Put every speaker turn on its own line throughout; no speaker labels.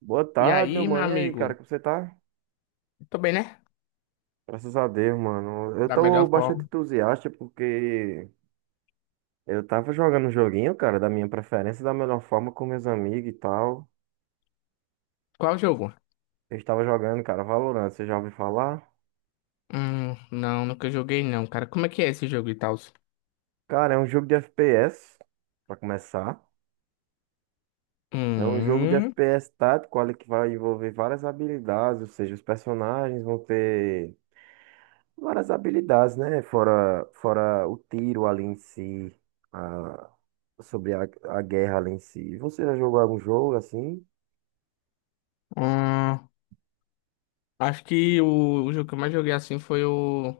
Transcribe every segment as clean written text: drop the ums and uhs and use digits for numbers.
Boa
E
tarde, meu
aí, meu
mano. E aí, cara,
amigo?
como você tá?
Tô bem, né?
Graças a Deus, mano. Eu
Da
tô
melhor
bastante
forma.
entusiasta porque eu tava jogando um joguinho, cara, da minha preferência, da melhor forma com meus amigos e tal.
Qual jogo?
Eu estava jogando, cara, Valorant, você já ouviu falar?
Não, nunca joguei não, cara. Como é que é esse jogo e tal?
Cara, é um jogo de FPS, pra começar. É um jogo de
Hum,
FPS tático, olha, que vai envolver várias habilidades, ou seja, os personagens vão ter várias habilidades, né? Fora o tiro ali em si, a- sobre a guerra ali em si. Você já jogou algum jogo assim?
hum, Acho que o jogo que eu mais joguei assim foi o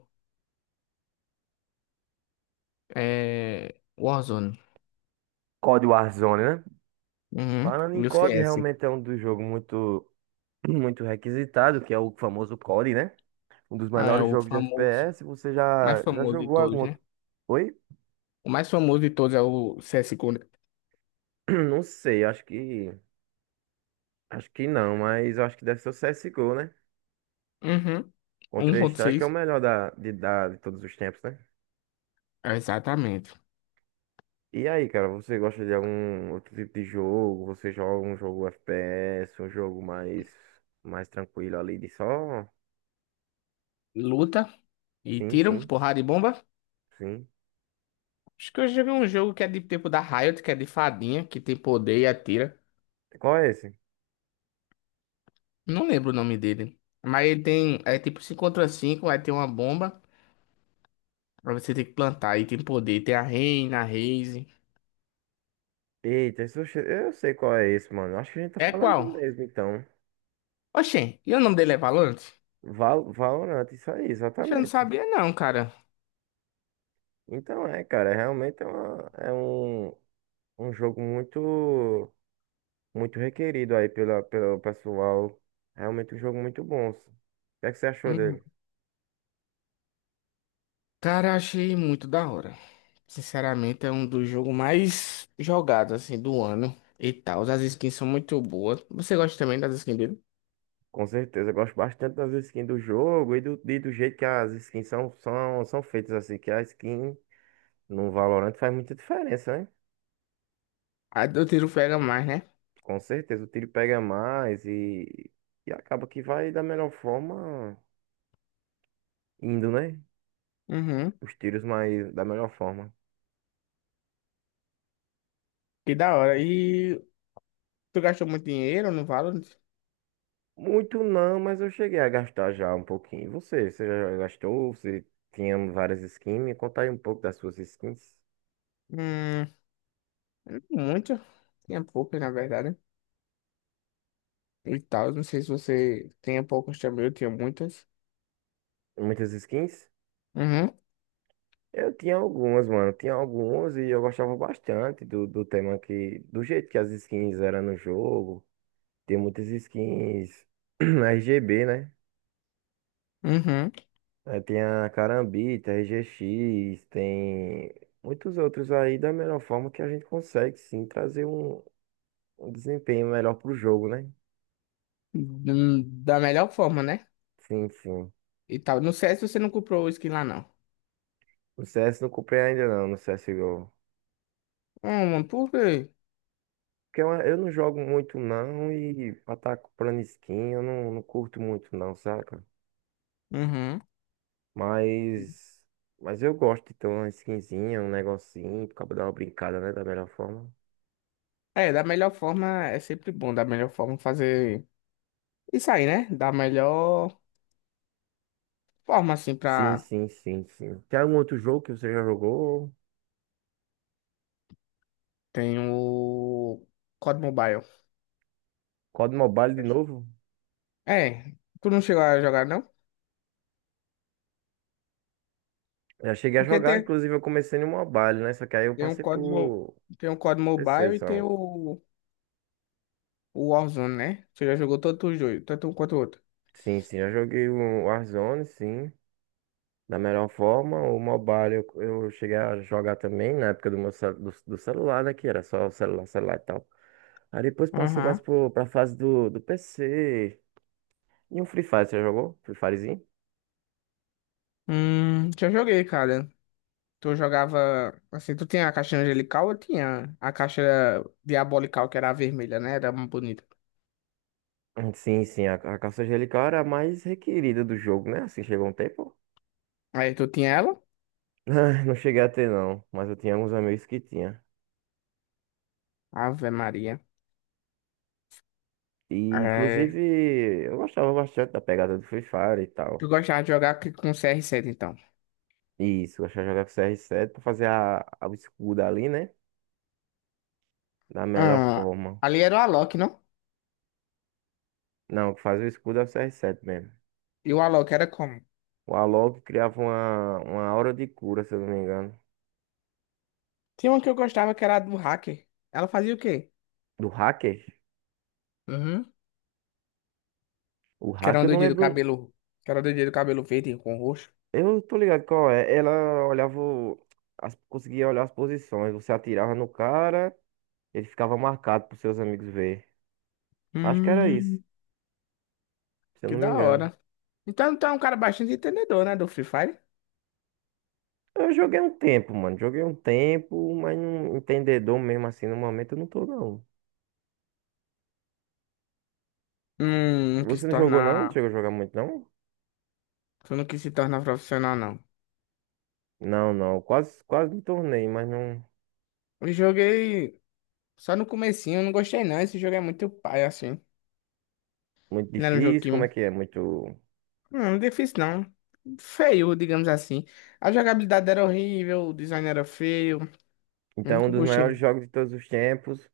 é, Warzone.
COD Warzone, né?
Uhum,
Falando em
e o
COD,
CS.
realmente é um dos jogos muito, muito requisitado, que é o famoso COD, né? Um dos
Ah, é
melhores
o
jogos de
famoso.
FPS. Você
Mais
já
famoso de
jogou algum
todos, né?
outro? Oi?
O mais famoso de todos é o CSGO, né?
Não sei, acho que. Acho que não, mas eu acho que deve ser o C S. C. O. né?
Uhum,
O Contra-Strike é o
1.6.
melhor de todos os tempos, né?
Exatamente.
E aí, cara, você gosta de algum outro tipo de jogo? Você joga um jogo FPS, um jogo mais tranquilo ali de só?
Luta e
Sim,
tiro,
sim,
porrada e bomba.
sim.
Acho que eu joguei um jogo que é de tipo da Riot, que é de fadinha, que tem poder e atira.
Qual é esse?
Não lembro o nome dele. Mas ele tem. É tipo 5 contra 5, aí tem uma bomba. Pra você ter que plantar, aí tem poder. Tem a Reina, a Raze.
Eita, eu sei qual é esse, mano. Acho que a gente tá
É
falando do
qual?
mesmo, então.
Oxê, e o nome dele é Valorant?
Valorant, isso aí,
Oxe, eu não
exatamente.
sabia, não, cara.
Então cara, realmente é um jogo muito, muito requerido aí pelo pessoal. Realmente um jogo muito bom. O que é que você achou
Uhum.
dele?
Cara, achei muito da hora. Sinceramente, é um dos jogos mais jogados, assim, do ano. E tal. As skins são muito boas. Você gosta também das skins dele?
Com certeza, eu gosto bastante das skins do jogo e e do jeito que as skins são feitas, assim, que a skin no Valorant faz muita diferença, né?
A do tiro pega mais, né?
Com certeza, o tiro pega mais e acaba que vai da melhor forma indo, né?
Uhum.
Os tiros mais da melhor forma.
Que da hora. E tu gastou muito dinheiro no Valorant?
Muito não, mas eu cheguei a gastar já um pouquinho. E você já gastou? Você tinha várias skins? Me conta aí um pouco das suas skins.
Hum, Muito. Tinha poucas, na verdade. E tal. Não sei se você tinha poucas também, eu tinha muitas.
Muitas skins?
Uhum,
Eu tinha algumas, mano. Tinha algumas e eu gostava bastante do tema que. Do jeito que as skins eram no jogo. Tem muitas skins RGB, né?
uhum.
Aí tem a Carambita, RGX, tem muitos outros aí da melhor forma que a gente consegue sim trazer um desempenho melhor pro jogo, né?
Da melhor forma, né?
Sim, sim.
E tal. No CS você não comprou o skin lá, não.
No CS não comprei ainda não, no CSGO.
Mano, por quê?
Porque eu não jogo muito não e pra estar tá comprando skin eu não curto muito não, saca?
Uhum.
Mas, mas eu gosto de ter uma skinzinha, um negocinho, pra dar uma brincada, né? Da melhor forma.
É, da melhor forma é sempre bom. Da melhor forma fazer isso aí, né? Da melhor forma, assim,
Sim,
pra.
sim, sim, sim. Tem algum outro jogo que você já jogou?
Tem o COD Mobile.
COD Mobile de novo?
É, tu não chegou a jogar, não?
Já cheguei a
Porque
jogar,
tem
inclusive eu comecei no Mobile, né? Só que aí eu
Tem um
passei
COD, mo-
por
tem um COD Mobile e tem
exceção.
o Warzone, né? Você já jogou todos os dois, tanto um quanto o outro.
Sim, sim, já joguei o Warzone, sim. Da melhor forma, o Mobile eu cheguei a jogar também na época do do celular, né? Que era só celular, celular e tal. Aí depois passou mais
Aham.
pra fase do PC. E um Free Fire, você já jogou? Free Firezinho?
Já joguei, cara. Tu jogava, assim, tu tinha a caixa angelical, eu tinha a caixa diabolical, que era a vermelha, né? Era muito bonita.
Sim, sim, a caça angelical era a mais requerida do jogo, né? Assim, chegou um tempo.
Aí tu tinha ela?
Não cheguei a ter, não, mas eu tinha alguns amigos que tinha.
Ave Maria.
E,
É...
inclusive, eu gostava bastante da pegada do Free Fire e
Tu
tal.
gostava de jogar com CR7 então.
Isso, eu gostava de jogar com CR7 pra fazer o escudo ali, né? Da melhor
Ah,
forma.
ali era o Alok, não?
Não, o que fazia o escudo é o CR7 mesmo.
E o Alok era como?
O Alok criava uma aura de cura, se eu não me engano.
Tinha uma que eu gostava que era a do hacker. Ela fazia o quê?
Do hacker? O
Que era
hacker
uma
eu não
doidinha do
lembro.
cabelo. Que era uma doidinha do cabelo verde com roxo.
Eu não tô ligado qual é. Ela olhava, conseguia olhar as posições. Você atirava no cara, ele ficava marcado pros seus amigos ver. Acho que era isso,
Hum,
se eu
Que
não me
da
engano.
hora. Então tu é um cara bastante entendedor, né, do Free Fire?
Eu joguei um tempo, mano. Joguei um tempo, mas não entendedor mesmo assim no momento eu não tô, não.
Não quis
Você
se
não jogou, não? Não
tornar.
chegou a jogar muito, não?
Tu não quis se tornar profissional, não.
Não, não. Quase, quase me tornei, mas não.
Eu joguei só no comecinho, eu não gostei não. Esse jogo é muito pai, assim.
Muito
Não era um jogo
difícil,
que.
como é que é? Muito.
Não, é difícil não. Feio, digamos assim. A jogabilidade era horrível, o design era feio.
Então, um
Nunca
dos maiores
gostei.
jogos de todos os tempos,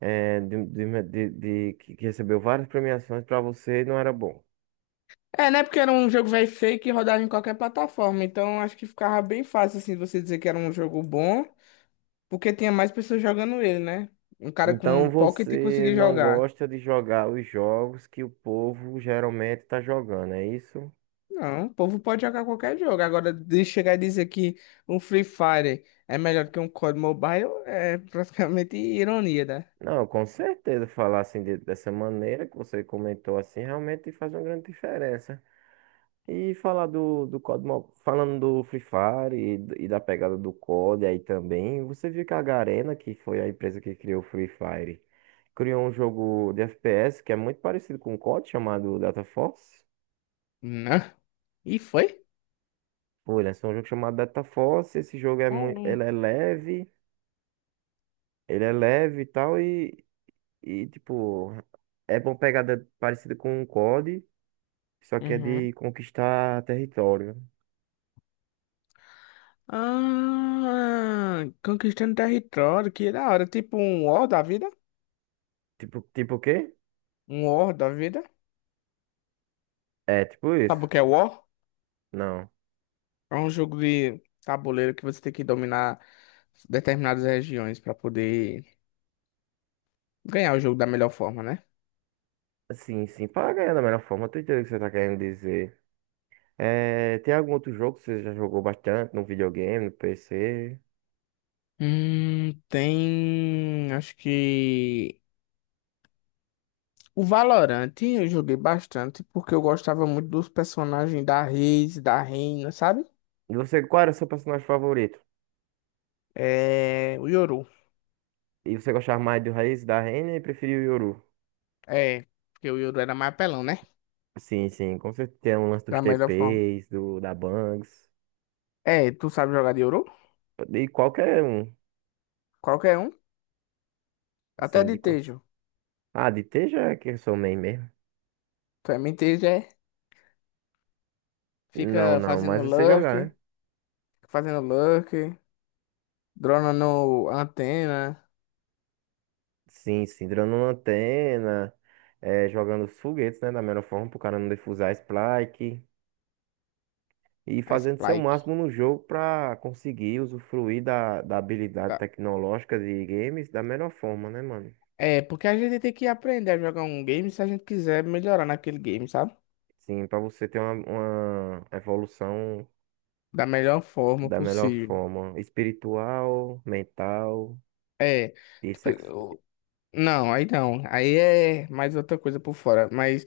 que recebeu várias premiações, pra você não era bom.
É, né? Porque era um jogo velho feio que rodava em qualquer plataforma. Então acho que ficava bem fácil, assim, você dizer que era um jogo bom, porque tinha mais pessoas jogando ele, né? Um cara com um
Então
pocket
você
conseguir
não
jogar.
gosta de jogar os jogos que o povo geralmente está jogando, é isso?
Não, o povo pode jogar qualquer jogo. Agora, de chegar e dizer que um Free Fire é melhor que um COD Mobile é praticamente ironia, né?
Não, com certeza falar assim dessa maneira que você comentou assim realmente faz uma grande diferença. E falar do COD, falando do Free Fire e da pegada do COD aí também, você viu que a Garena, que foi a empresa que criou o Free Fire, criou um jogo de FPS que é muito parecido com o COD, chamado Data Force.
Não. E foi?
Foi, lançou um jogo chamado Data Force, esse jogo é
Ah,
muito,
é.
ele é leve. Ele é leve e tal, e tipo, é bom pegada parecida com um COD, só que é
Uhum.
de conquistar território.
Ah, conquistando território, que da hora. Tipo um War da vida?
Tipo o quê?
Um War da vida?
É, tipo
Sabe
isso.
o que é War?
Não.
É um jogo de tabuleiro que você tem que dominar determinadas regiões pra poder ganhar o jogo da melhor forma, né?
Sim, sim, para ganhar da melhor forma, eu tô entendendo o que você tá querendo dizer. É, tem algum outro jogo que você já jogou bastante no videogame, no PC?
Tem. Acho que. O Valorant eu joguei bastante porque eu gostava muito dos personagens da Reis, da Reina, sabe?
E você, qual era o seu personagem favorito?
É. O Yoru.
E você gostava mais do Raiz, da Renner e preferia o Yoru?
É. Porque o Yoru era mais apelão, né?
Sim, sim, com certeza tem um lance dos
Da melhor forma.
TPs, da Bangs,
É, tu sabe jogar de Yoru?
de qualquer um.
Qualquer um. Até
Sim,
de
de
Tejo.
Ah, de ter já é que eu sou main mesmo.
Tu é Tejo, é.
Não,
Fica
não, mas
fazendo
você jogar, né?
lurk, fazendo lurker, dronando antena,
Sim, sim, durando uma antena, é, jogando os foguetes, né? Da melhor forma, pro cara não defusar a spike. E
a
fazendo seu
spike.
máximo no jogo pra conseguir usufruir da habilidade
Tá.
tecnológica de games da melhor forma, né, mano?
É, porque a gente tem que aprender a jogar um game se a gente quiser melhorar naquele game, sabe?
Sim, pra você ter uma evolução
Da melhor forma
da melhor
possível.
forma, espiritual, mental
É,
e
tipo,
sexo.
não, aí não. Aí é mais outra coisa por fora. Mas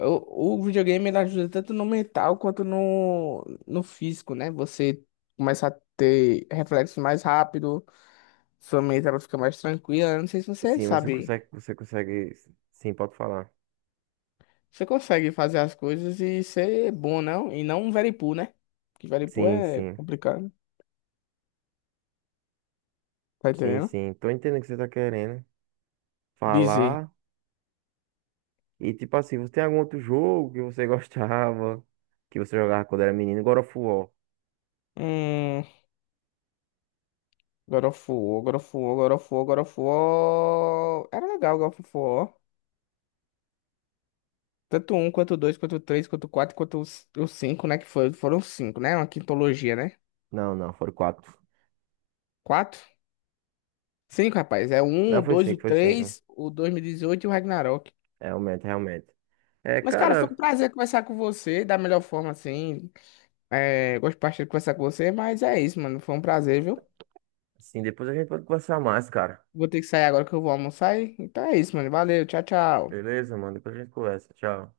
o videogame ele ajuda tanto no mental quanto no físico, né? Você começa a ter reflexos mais rápido, sua mente ela fica mais tranquila. Eu não sei se você
Sim, você
sabe.
consegue, você consegue. Sim, pode falar.
Você consegue fazer as coisas e ser bom, não? E não um veripu, né? Que veripu
Sim,
é
sim.
complicado, tá
Sim,
entendendo?
sim. Tô entendendo o que você tá querendo
Dizer,
falar. E tipo assim, você tem algum outro jogo que você gostava, que você jogava quando era menino? God of War.
hum, God of War, God of War, God of War, God of War. Era legal God of War. Tanto um, quanto dois, quanto três, quanto quatro, quanto os cinco, né? Que foram cinco, né? Uma quintologia, né?
Não, não, foram quatro.
Quatro? Cinco, rapaz. É o um,
Não,
o
foi
dois, o
cinco, foi cinco.
três, o 2018 e dezoito e o Ragnarok.
Realmente, realmente. É,
Mas, cara, foi um
cara,
prazer conversar com você da melhor forma, assim. É, gosto bastante de conversar com você, mas é isso, mano. Foi um prazer, viu?
assim, depois a gente pode conversar mais, cara.
Vou ter que sair agora que eu vou almoçar. Então é isso, mano. Valeu, tchau, tchau.
Beleza, mano? Depois a gente conversa. Tchau.